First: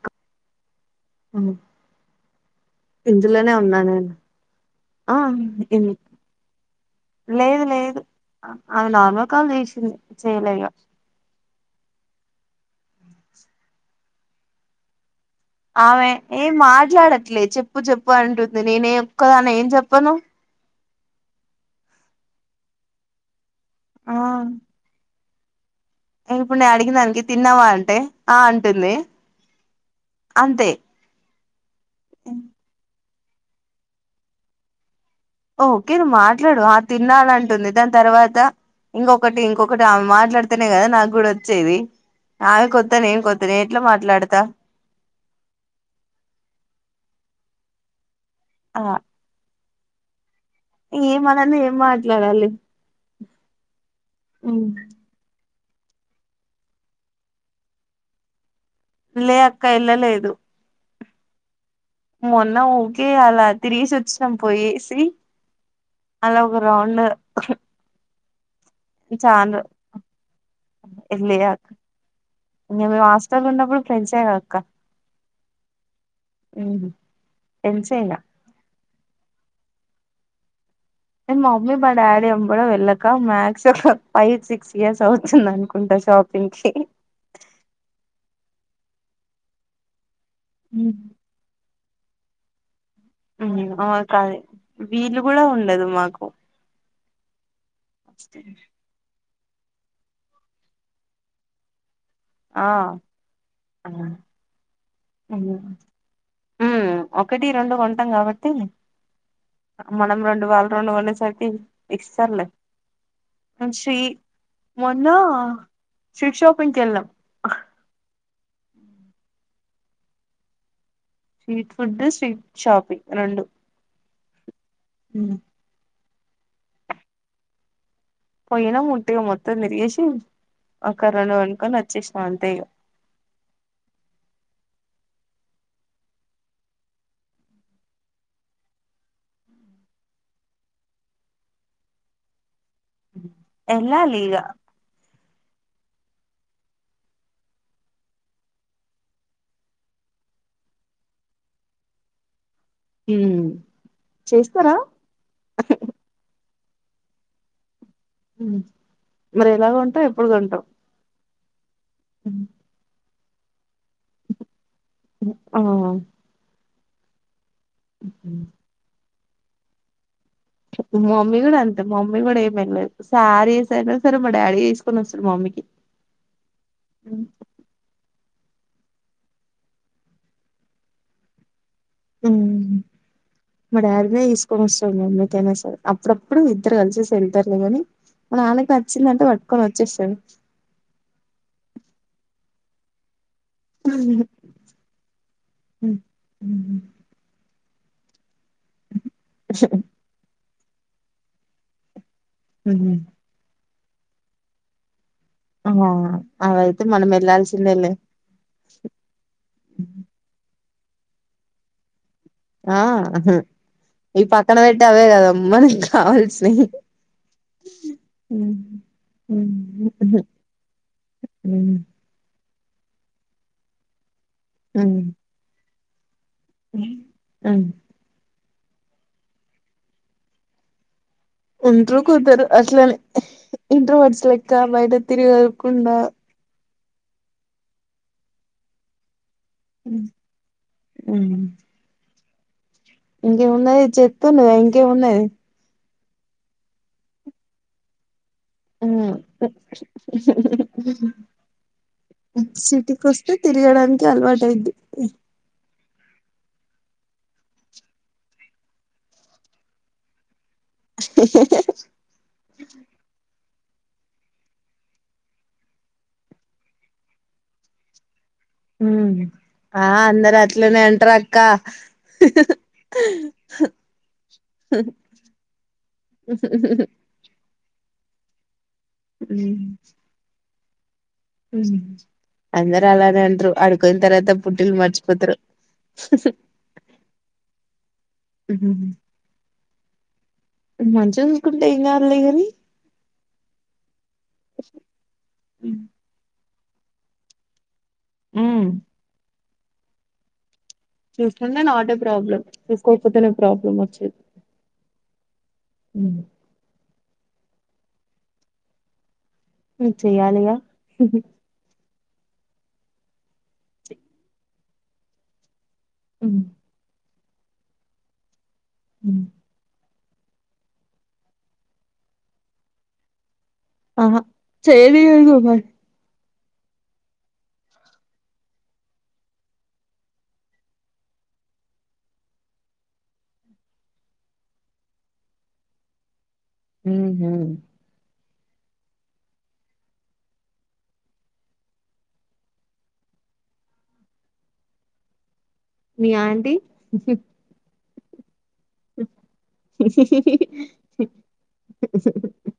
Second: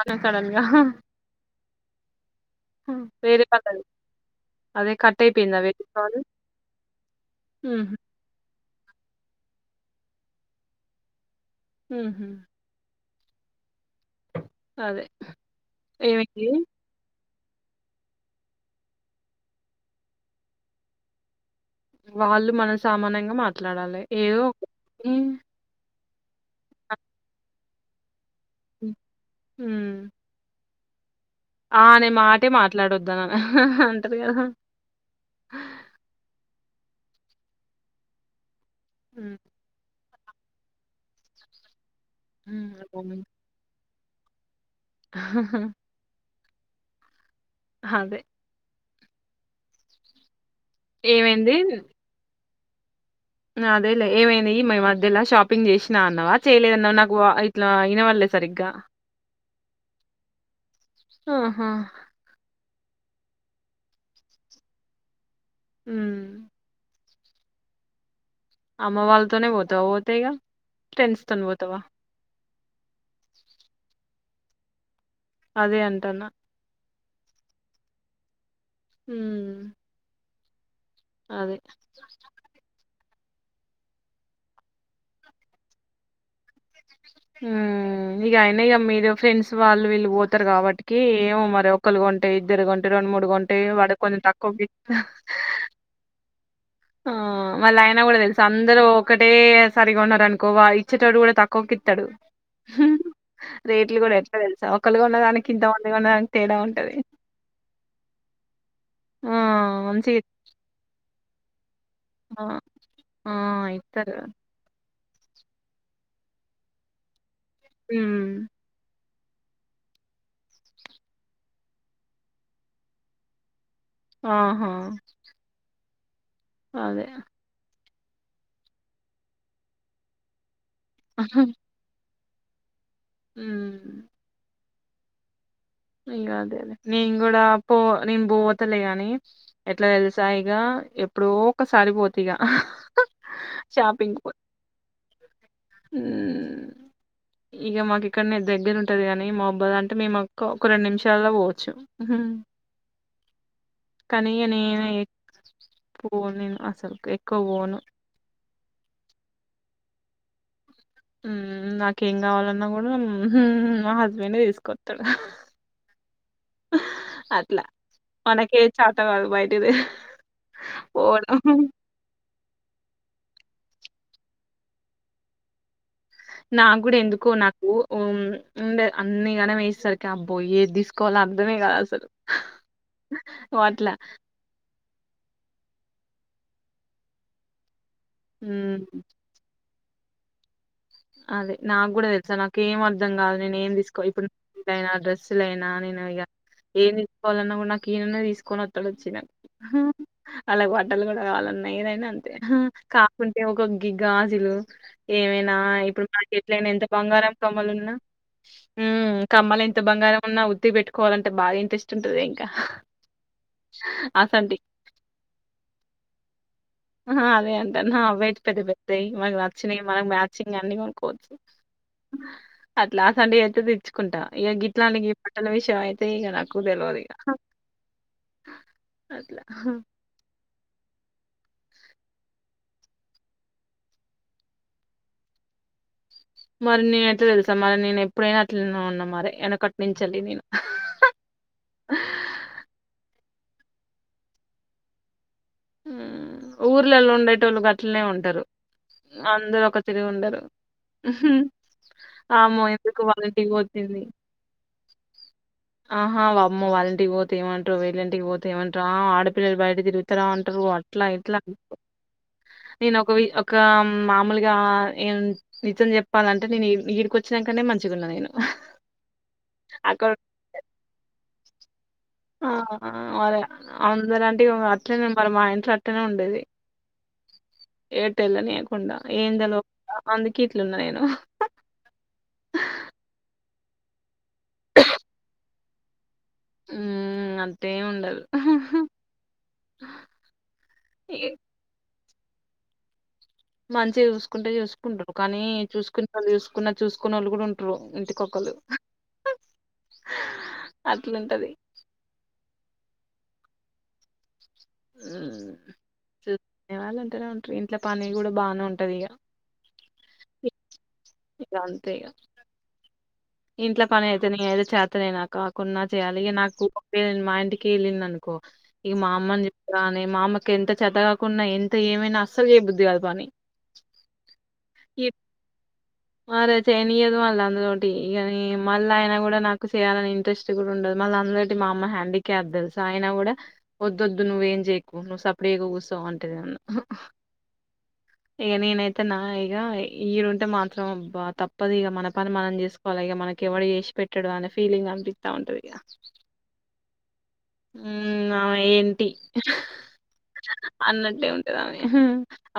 అట్ల సడెన్గా ఆ వేరే ఇందులోనే ఉన్నా పడ్డది, నేను అదే ఆ కట్ అయిపోయిందా వేడి కాలు లేదు లేదు అమే నార్మల్ కాల్ చెషింది చేయలే ఇగ మ్మ్హ్హ్ అదే ఆమె ఏ ఏమైంది? మాట్లాడకు ట్లే చెప్పు చెప్పు అంటుంది నేను ఒక్కదాన్నే ఏం చెప్పను వాళ్ళు మనం సమనంగా గా మాట్లాడాలే ఆ ఏదో ఒకటి మ్మ్ ఇప్పుడు నేను అడిగిన దానికి తిన్నావా అంటే ఆ అంటుంది హ్మ్. హ్మ్. అంతే ఆ అనే మాటే మాట్లాడొద్దన హా హా అని అంటాది కదా ఓకే నువ్వు మాట్లాడు, ఆ తినాలంటుంది దాని తర్వాత హ్మ్. ఇంకొకటి ఇంకొకటి ఆమె మాట్లాడితేనే కదా నాకు కూడా వచ్చేది ఆమె హ్మ్. కొత్తా, నేను కొత్తా నే ఎట్ల మాట్లాడతా హహ అదే ఆ ఏమ అనంది ఏం మాట్లాడాలి అదేలె ఏమైంది ఈ మధ్యలా షాప్ ప్పింగ్ చేషినా అన్నవా చేయలేదన్నవా నాకు వా ఇట్లా ఇనవళ్లే సరిగ్గా లే అక్క ఏళ్లలేదు ఆహా మొన్న ఉకే అలా తిరిగేసి వచ్చినాం పోయి ఏసి హ్మ్. అలా ఒక రౌండ్, ఆహ్ అమ్మ వాళ్ళతోనే పోతావా పోతే ఇగా ఫ్రెండ్స్ లే తోనీ అక్క పోతావా ఇంగ మేము హాస్టల్ లో ఉన్నప్పుడు ఫ్రెండ్సే కదా అక్క అదే అంటన్న ఫ్రెండ్సే ఇగ మ్మ్ కని మా మమ్మీ మా డాడీ ఎంబడే వెళ్లా కా మాక్సిమం ఫైవ్ సిక్స్ ఇయర్స్ అవుతుంది అనుకుంటా షాపింగ్ కి మ్మ్ ఇగ అయిన ఇగా మీరు ఫ్రెండ్స్ వాళ్ళు వీళ్ళు పోతారు కాబట్టికి ఏమో మరి ఒక్కలు కొంటే ఇద్దరు కొంటే రెండు మూడు కొంటె వాడు కొంచెం కాదు తక్కువకు ఇ వీలు కూడా ఉండదు మాకు ఆ మళ్ళ అయినా కూడా తెలుస, అందరు ఒక అంటే సరి కొన్నారు అనుకో వా ఇచ్చేటోడు కూడా తక్కువకి ఇత్తడు ఆ రేట్లు కూడా ఎట్లా తెలుసా ఒకళ్ళు కొన్నదానికి ఇంతమంది కొన్నదానికి తేడా మ్ ఉంటది ఒకటి రెండు కొంటం కాబట్టి ఆ మనం మంచిగా రెండు వాళ్లు రెండు కొనేసరికి ఇస్తారులే ఇస్తా- ఆ ఆ కానీ షీ ఇత్తరు మొన్న స్ట్రీట్ షాపింగ్ కి ఎల్లినం మ్మ్ స్ట్రీట్ ఫుడ్ స్ట్రీట్ షాపింగ్ రెండు ఆహా మ్ అదే పోయినం ఉట్టిగా మొత్తం తిరిగేషి ఒక రెండు కొనుక్కొని వచ్చేషినం అంతే ఇగ మ్మ్ ఇంగ అదే అదే, నేను కూడా పో నేను పోతలే అని ఎట్లా తెలుసా ఇగా ఎప్పుడో ఒకసారి పోతి ఇగ ఎల్లాలి ఇగ హు ఇగ మాకు ఇక్కడనే దగ్గర ఉంటది గాని [unintelligible] అంటే మేము ఒక రెండు నిమిషాల్లో పోవచ్చు కనీ ఇగ చేస్తారా నేనే [unintelligible] అసలు ఎక్కువ పోను మరి ఎలా కొంటావు ఎప్పుడు కొంటావు నాకేం కావాలన్నా కూడ [unintelligible] మా హస్బెండ్ తీసుకొస్తడు ఆ అట్ల మనకేది చేతకాదు బయట [unintelligible] మమ్మీ కూడ అంతే మమ్మీ కూడ ఏం వెళ్లదు సారీ అయినా సరే మా డాడీ తీసుకొని వస్తాడు మా మమ్మీకి నా కూడ ఎందుకో నాకు ఉండే అన్ని గణం వేస్తారు అబ్బో ఏది తీసుకోవాలి అర్థమే కాదు అసలు ఉ ఓ మా అట్లా డాడీనే తీసుకొనోస్తాడు మమ్మీ కైనా సరే అప్పుడప్పుడు ఇద్దరు కలిసి వెళ్తారులేగాని మా నానకి ఉమ్ నచ్చిందంటే పట్కొని వ చేస్తాడు అదే నాకు కూడ తెలుసా నాకు ఏం అర్ధం కాదు నే ఏం తీసుకోవాలి ఇప్పుడు అయినా డ్రెస్సులు అయినా ఉమ్. నేను ఇగ ఉమ్. ఏం తీసుకోవాలన్నా కూడ ఈననే తీసుకొని వత్తడు వచ్చి నాకు వాళ్లకు బట్టలు కూడ కావాలన్నాయి ఏదైనా అంత ఉమ్. కాకుంటే ఒక గి గాజులు ఏమైనా ఆ ఇప్పుడు మార్కెట్లో అయినా అవైతే ఎంత మనం బంగారం కమ్మలు వెళ్లాల్సిందేలే ఉన్నా కమ్మలు ఎంత బంగారం ఉన్నా పెట్టుకోవాలంటే బాగ ఇంట్రెస్ట్ ఉంటది ఇంకా ఆ ఈ అసంటి. పక్కన పెట్టి అవే కదా మనకి కావాల్సివి ఆ అదే అంటాన అవ్వీ అయితే పెద్ద పెద్ద మనకు నచ్చినాయి మనకి మ్యాచింగ్ అన్ని కొనుకోవచ్చు అ అట్లాస్ అంటే అయితే తెచ్చుకుంటా ఇక గిట్లానికి బట్టల విషయం అయితే [unintelligible] నాకు తెల్వదు ఇగ అట్ల హు ఉంట్రూ కొందరు అట్లనే ఇంట్రోవర్స్ లెక్క బయట తిరిగకుండా మరి నేన ఎట్ల తెలుసా మరి నేను ఎప్పుడైనా అట్ల ఉన్నా మరి ఎన కట్నించాల్లి నేను ఉమ్. [unintelligible] ఊర్లలో ఉండేటోళ్ళు గట్లనే ఉంటారు ఉమ్. అందరు ఒక తిరిగి ఉండరు ఆమో ఎందుకు సిటీకి వస్తే వాళ్ళింటికి పోతుంది తిరగడానికి అలవాటు అయిద్ది ఆహా అమ్మ వాళ్ళంటికి పోతే ఏమంటారు విళ్లింటికి ఇంటికి పోతేమంటారు ఆడపిల్లలు బయట తిగుతాంటారు అట్లా ఇట్లా నేను ఒక వి ఇమామూలుగా నిజం చెప్పాలంటే నేను ఇడికి వచ్చినంకనే మంచిగ ఉన్నా నేను ఆ అక్కడ అందర అట్లనే అంటరు అక్క ఆ మరి అందరు అంటే [unintelligible] అట్టనే మరి మా ఇంట్లో అట్టనే ఉండేది అ ఎటు ఏళ్లనీయకుండా అందుకే ఇట్లున్నా నేను అందరు అలానే అంటరు అడుకు పోయిన తర్వాత పుట్టిలు మర్చిపోతారు ఉ అట్లెం ఉండదు మంచి ఇగ చసుకుంటే ఏం కాలే గని మంచిగా చూసుకుంటే చూసుకుంటారు కానీ చూసుకున్న వాళ్ళు చూసుకోనోళ్ళు కూడ ఉంటారు ఇంటి కొక్కలు చూసుకుంటే నాట్ ఏ ప్రాబ్లమ్ చూసుకోకపోతేనే ప్రాబ్లం వచ్చేది చూసుకునే వాళ్ళు అంటనే ఉంటారు ఇంట్లో పని కూడా బానే ఉంటది ఇగ చెయ్యాలీగా ఇగ అంతే ఇగ ఇంట్లో పని అయితే న ఏదో చేతనే నా కాకున్నా చేయాలి ఇక నాకు మా ఇంటికిళ్ళింది అనుకో ఇక మా అమ్మని చెప్ప మా అమ్మకి ఎంత చేతగాకుండా ఎంత ఏమైనా అస్సలు చేయబుద్ధి కాదు పని ఆహా చేదిగా మ మరే చేయనియదు మల అందరుంటే ఇగ నీ మళ్ళీ అయిన కూడా నాకు చేయాలని ఇంట్రెస్ట్ కూడా ఉండదు మళ్ళీ అందులోకి మా అమ్మ హ్యాండిక్యాప్డ్ తెల్సా అయిన కూడా వద్దొద్దు ఏం చేయకు నువ్ ఏం చేయకు సపడిగా కూర్చో అంటది నన్ను ఇగ నేనైతే నా ఇగ ఈడుంటే మాత్రం అబ్బ తప్పదు ఇగ మన పని మనం చేస్ కోవాలా అలాగే మనకి ఎవడ చేసి పెట్టాడు అనే ఫీలింగ్ అనిపిస్తా ఉంటది ఇగ మీ ఆంటీ ఉమ్ ఆమె ఏంటి అన్నట్టే ఉంటేదామే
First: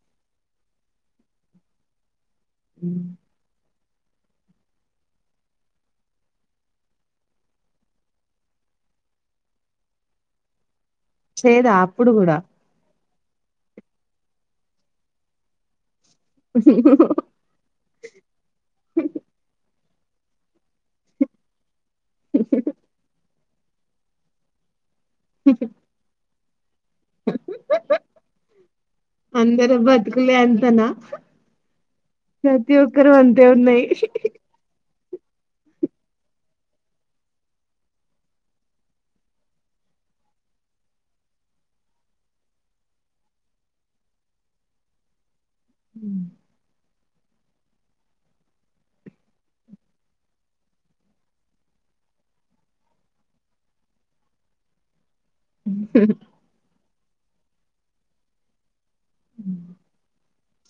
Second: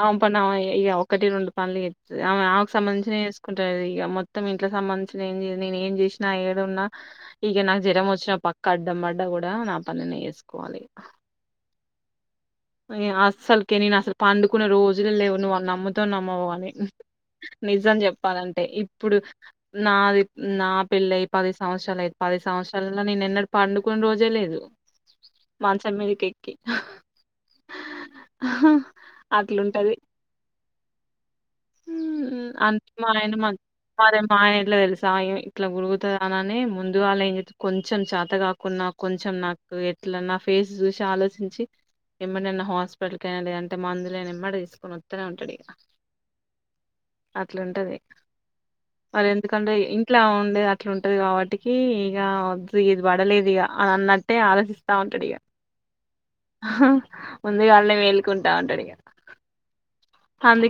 ఆమె పని ఆమె ఇగ ఒకటి రెండు పనులు చెత్తది ఆమె ఆమెకు సంబంధించినయే చేసుకుంటది ఇక మొత్తం ఇంట్కి సంబంధించి చిన ఏం చేయదు నేను ఏం చేసిన ఏడున్న ఇగ నాకు జ్వరం వచ్చిన పక్క అడ్డం పడ్డ కూడా నా పని నే యేస్కోవాలి చేయదా అప్పుడు కూడా అసలుకి నేను అసలు పండుకున్న రోజులు లేవు నువ్ నమ్ము తావో నమ్మవో అని నిజం చెప్పాలంటే ఇప్పుడు నాది నా పెళ్ళ అయి పది సంవత్సరాలు అయితే పది సంవత్సరాలలో నేను ఎన్నడు పండుకున్న రోజే లేదు మంచం మీదక కెక్కి అ హ్ అందరు అట్లుంటది బతుకులే అంతేనా హ్మ్మ్ ప్రతి అంతే మా ఒక్కరు ఆయన అంతే మా ఉన్నాయి మా ఆయన ఇట్లా తెలుసు సాయం ఇట్లా గురుగుత అననే ముందు వాళ్ళు ఏం చె కొంచెం చేత కాకుంన్నా కొంచెం నాకు అట్లా నా ఫేస్ చూసి ఆలోచించి ఎమ్మడిన్న హాస్పిటల్కి అయిన లేదంటే మందులైనా ఇమ్మడి తీసుకని వస్తూనే ఉంటాడు ఇక ఉమ్ అట్లుంటది మరి ఎందుకంటే ఇంట్లా ఉండేది అట్లా ఉంటది కాబట్టికి ఇక వద్ ఇది పడలేదు ఇక అనన్నట్టే ఆలోచిస్తా ఉంటాడు ఇగా [inaudible] ఆ ముందుగాళ్నే మేలుకుంటా ఉంటాడు ఇగ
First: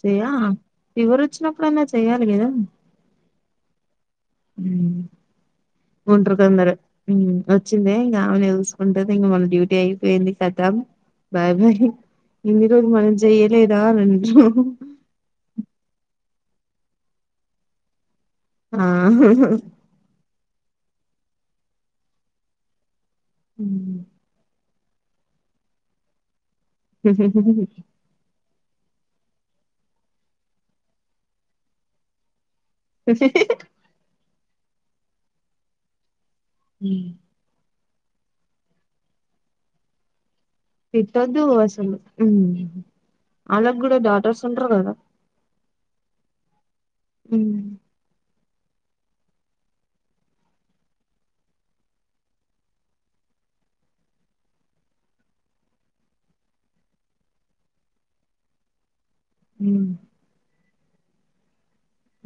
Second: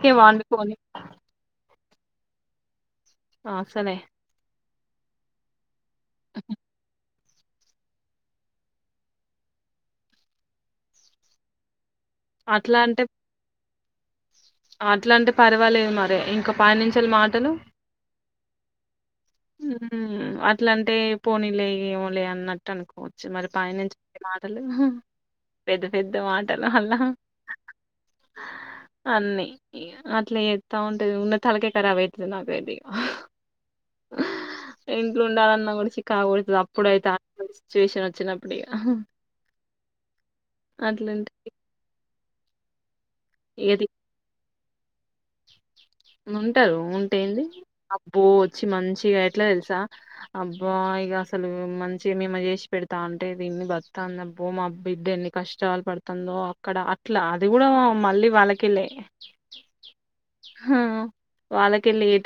చెయ్య పోని ఫీవర్ వచ్చినప్పుడన్నా చెయాలి కదా ఆ సలె ఉమ్ ఉంట్ర కొందరు ఉమ్ వచ్చింది ఇంకా ఆమె చూసుకుంటే ఇంక మన డ్యూటీ అయిపోయింది కతం బాయ్ బాయ్ ఇన్నిరోజు మనం చెయలేదా అట్లాంటి పర్వాలేదు మరి ఇంక పై నించేలి మాటలు ఆ హా హా ఇట్లాంటే పోనీలే ఏమో లే అన్నట్టు అనుకోవచ్చు మరి పాయనంచి చెప్పే మాటలు పెద్ద పెద్ద మాట్ హు హు అన్నీ అట్లా ఎస్తా ఉంటది ఉన్న తలకే ఖరాబ్ అయితది నాకు సరే ఇంట్లో ఉండాలన్న చికాకు కొడతదీ అప్పుడైతే సిట్యుయేషన్ వచ్చినప్పుడే ఇగ అట్లాంటే తిట్టొద్దు అసలు వాళ్ళకి ఏది కూడా డాటర్స్ ఉంటారు కద ఉంటారు ఉంటే ఏంది అబ్బో మంచి మంచిగా ఎట్లా తెలుసా అబ్బా ఇక అసలు మంచిగా మేమ చేసి పెడతా అంటే దీ బందిబ్బో మా అబ్బ బిడ్డ ఎన్ని కష్టాలు పడుతుందో అక్కడ అట్లా అది కూడా మళ్ళీ వాళ్ళ కెళ్లే ఉమ్మ్ హా వాళ్ళ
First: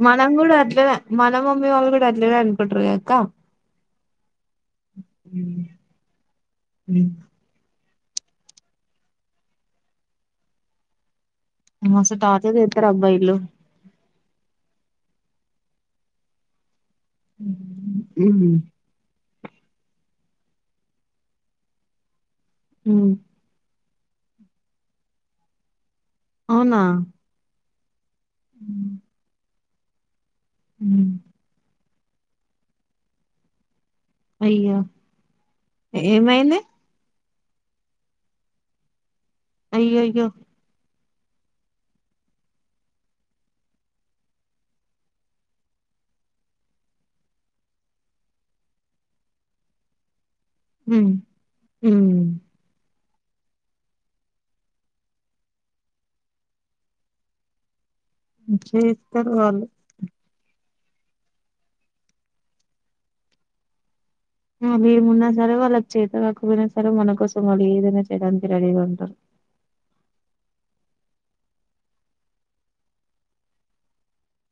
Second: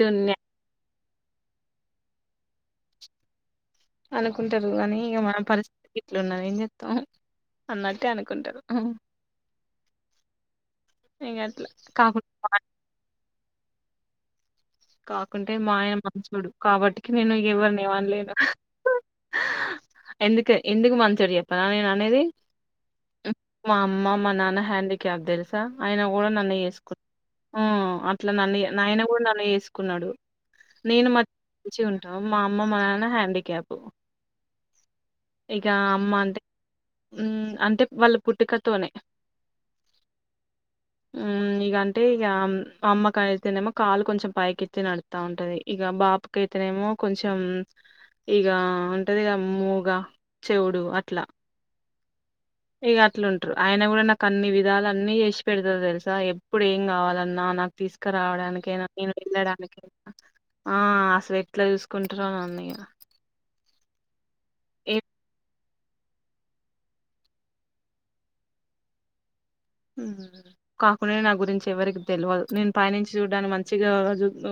మనం కూడా అట్లనే మన మమ్మీ వాళ్ళు కూడా అట్లనే అనుకుంటారు కదా అక్క అనుకుంటారు కాగానీ ఇక మన పరిస్థితి ఇట్లు ఉన్నా ఏం చెతాం అన్నట్టు టే అనుకుంటారు ఇగ అట్లా మస్తు కాకుండా టార్చర్ చేస్తారాబ్బా ఇలు కాకుంటే మా ఆయన మంచోడు కాబట్టి నేను ఎవరిని అనలేను హ్మ్ ఎందుకు ఎందుకు మంచోడు చెప్పనా నేను అనేది హ్మ్మ్ మా అమ్మ మా నాన్న హ్యాండీక్యాప్ తెలుసా ఆయన కూడా నన్ను అవునా చేసుకుండు ఇట్లా నన్ను నాయన కూడా నన్ను చేసుకున్నాడు నేను హ్మ్ మంచి మా అమ్మ మా నాన్న హాండి క్యాప్ అయ్యో అమ్మ అంటే ఏమైంది అంటే వాళ్ళు పుట్టుకతోనే అయ్యయ్యో ఇక అంటే ఇక అమ్మకా అయితేనేమో కాలు కొంచెం పైకిచ్చ నడుతా ఉంటది ఇక బాపకైతేనేమో కొంచెం ఇగా ఉంటదిగా మూగా చెవుడు హ్మ్ అట్లా హ్మ్ ఇక అట్లుంటారు ఆయన కూడా నాకు అన్ని విధాల అన్ని చేసి పెడతాది తెలుసా ఎప్పుడు ఏం కావాలన్నా నాకు తీసుకు ఇక్క రావడానికైనా నేను చేస్తారు వాళ్ళు వెళ్ళడానికైనా ఆ అసలు ఎట్లా చూసుకుంటారన్నాయా అవి ఏం మొన్న సరే వాళ్లకు చేత కాకపోయినా సరే మన కోసం వాళ్ళు ఏదైనా చేయడానికి రెడీగా ఉంటాం మ్ కాకుడా నా గురించి ఎవరికి తెల్వద్ నేను పైనుంచి చూడ్డానికి మంచిగా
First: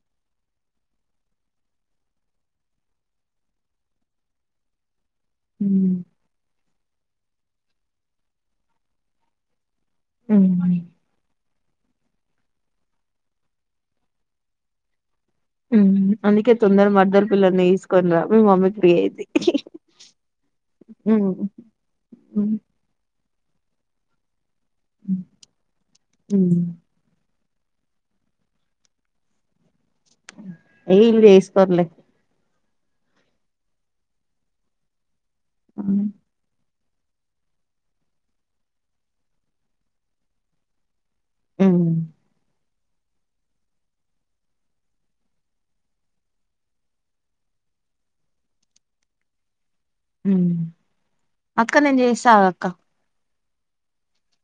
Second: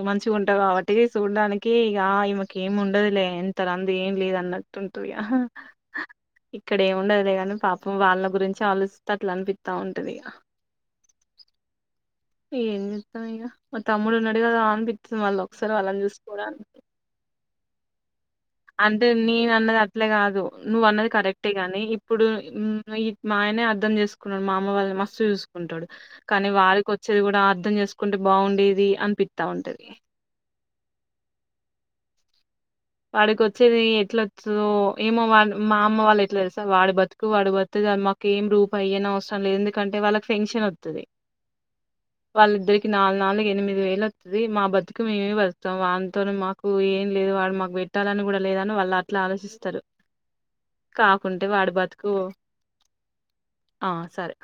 ఉ మంచిగా ఉంటా కాబట్టి చూడ్డానికి ఇగ ఈమెకి ఏమి ఉండదులే ఎంత రంధి ఎం లేదులే అన్నట్టుంటాధిగా హ హ హ్మ్ ఇక్కడ ఏమి ఉండదులె కాని పాపం వాళ్ళ గురించి ఆలోచింతట్లు అనిపిస్తా ఉంటంది మ్ ఏం చేస్తాం ఇగ మా తమ్ముడు ఉన్నాడు గదా అంది ఉ అందుకే తొందర పడడు పిల్లను తీసుకుంరా అంటే నేన్ అన్నది అట్ల కాదు నువ్వు అన్నది హ్మ్ కరెక్టే గాని ఇప్పుడు హ్మ్ మ్ ఇప్ మా ఆయనే అర్థం చేసుకున్నాడు మా అమ్మ వాళ్ళని మస్తు చూసుకుంటాడు కానీ హ్మ్ వాళ్ళకి వచ్చేది కూడా అర్ధం చేసుకుంటే బాగుండేది అనిపిత్త ఉంటది అవియిప్పుడు వేసుకోర్లే వాడికి వచ్చేది ఎట్లొచాదో ఏమో వాడ్ మా అమ్మ వాళ్ళు ఎట్లా తెలుసా వాడు బతుకు వాడ్ బతుకూతే చాల్ మాకు ఏం రూపయీ ఇయ్యనవసరం లేదు ఎందుకంటె వాళ్ళకి పెన్షన్ వస్తది మ్ నాలుగు నాలుగు ఎనిమిది వేలు వత్తది మా బతుకు మేమే బతుకుతాం వాన్ తోని మాకు ఏం లేదు వాడు మాక్ బెట్టాలని కూడా లేదని వాళ్ళు అట్లా ఆలోచిస్తారు హ్మ్ కాకుంటే వాడి అక్క నేను బతుకు చేస్తా ఆగు అక్క అ సరే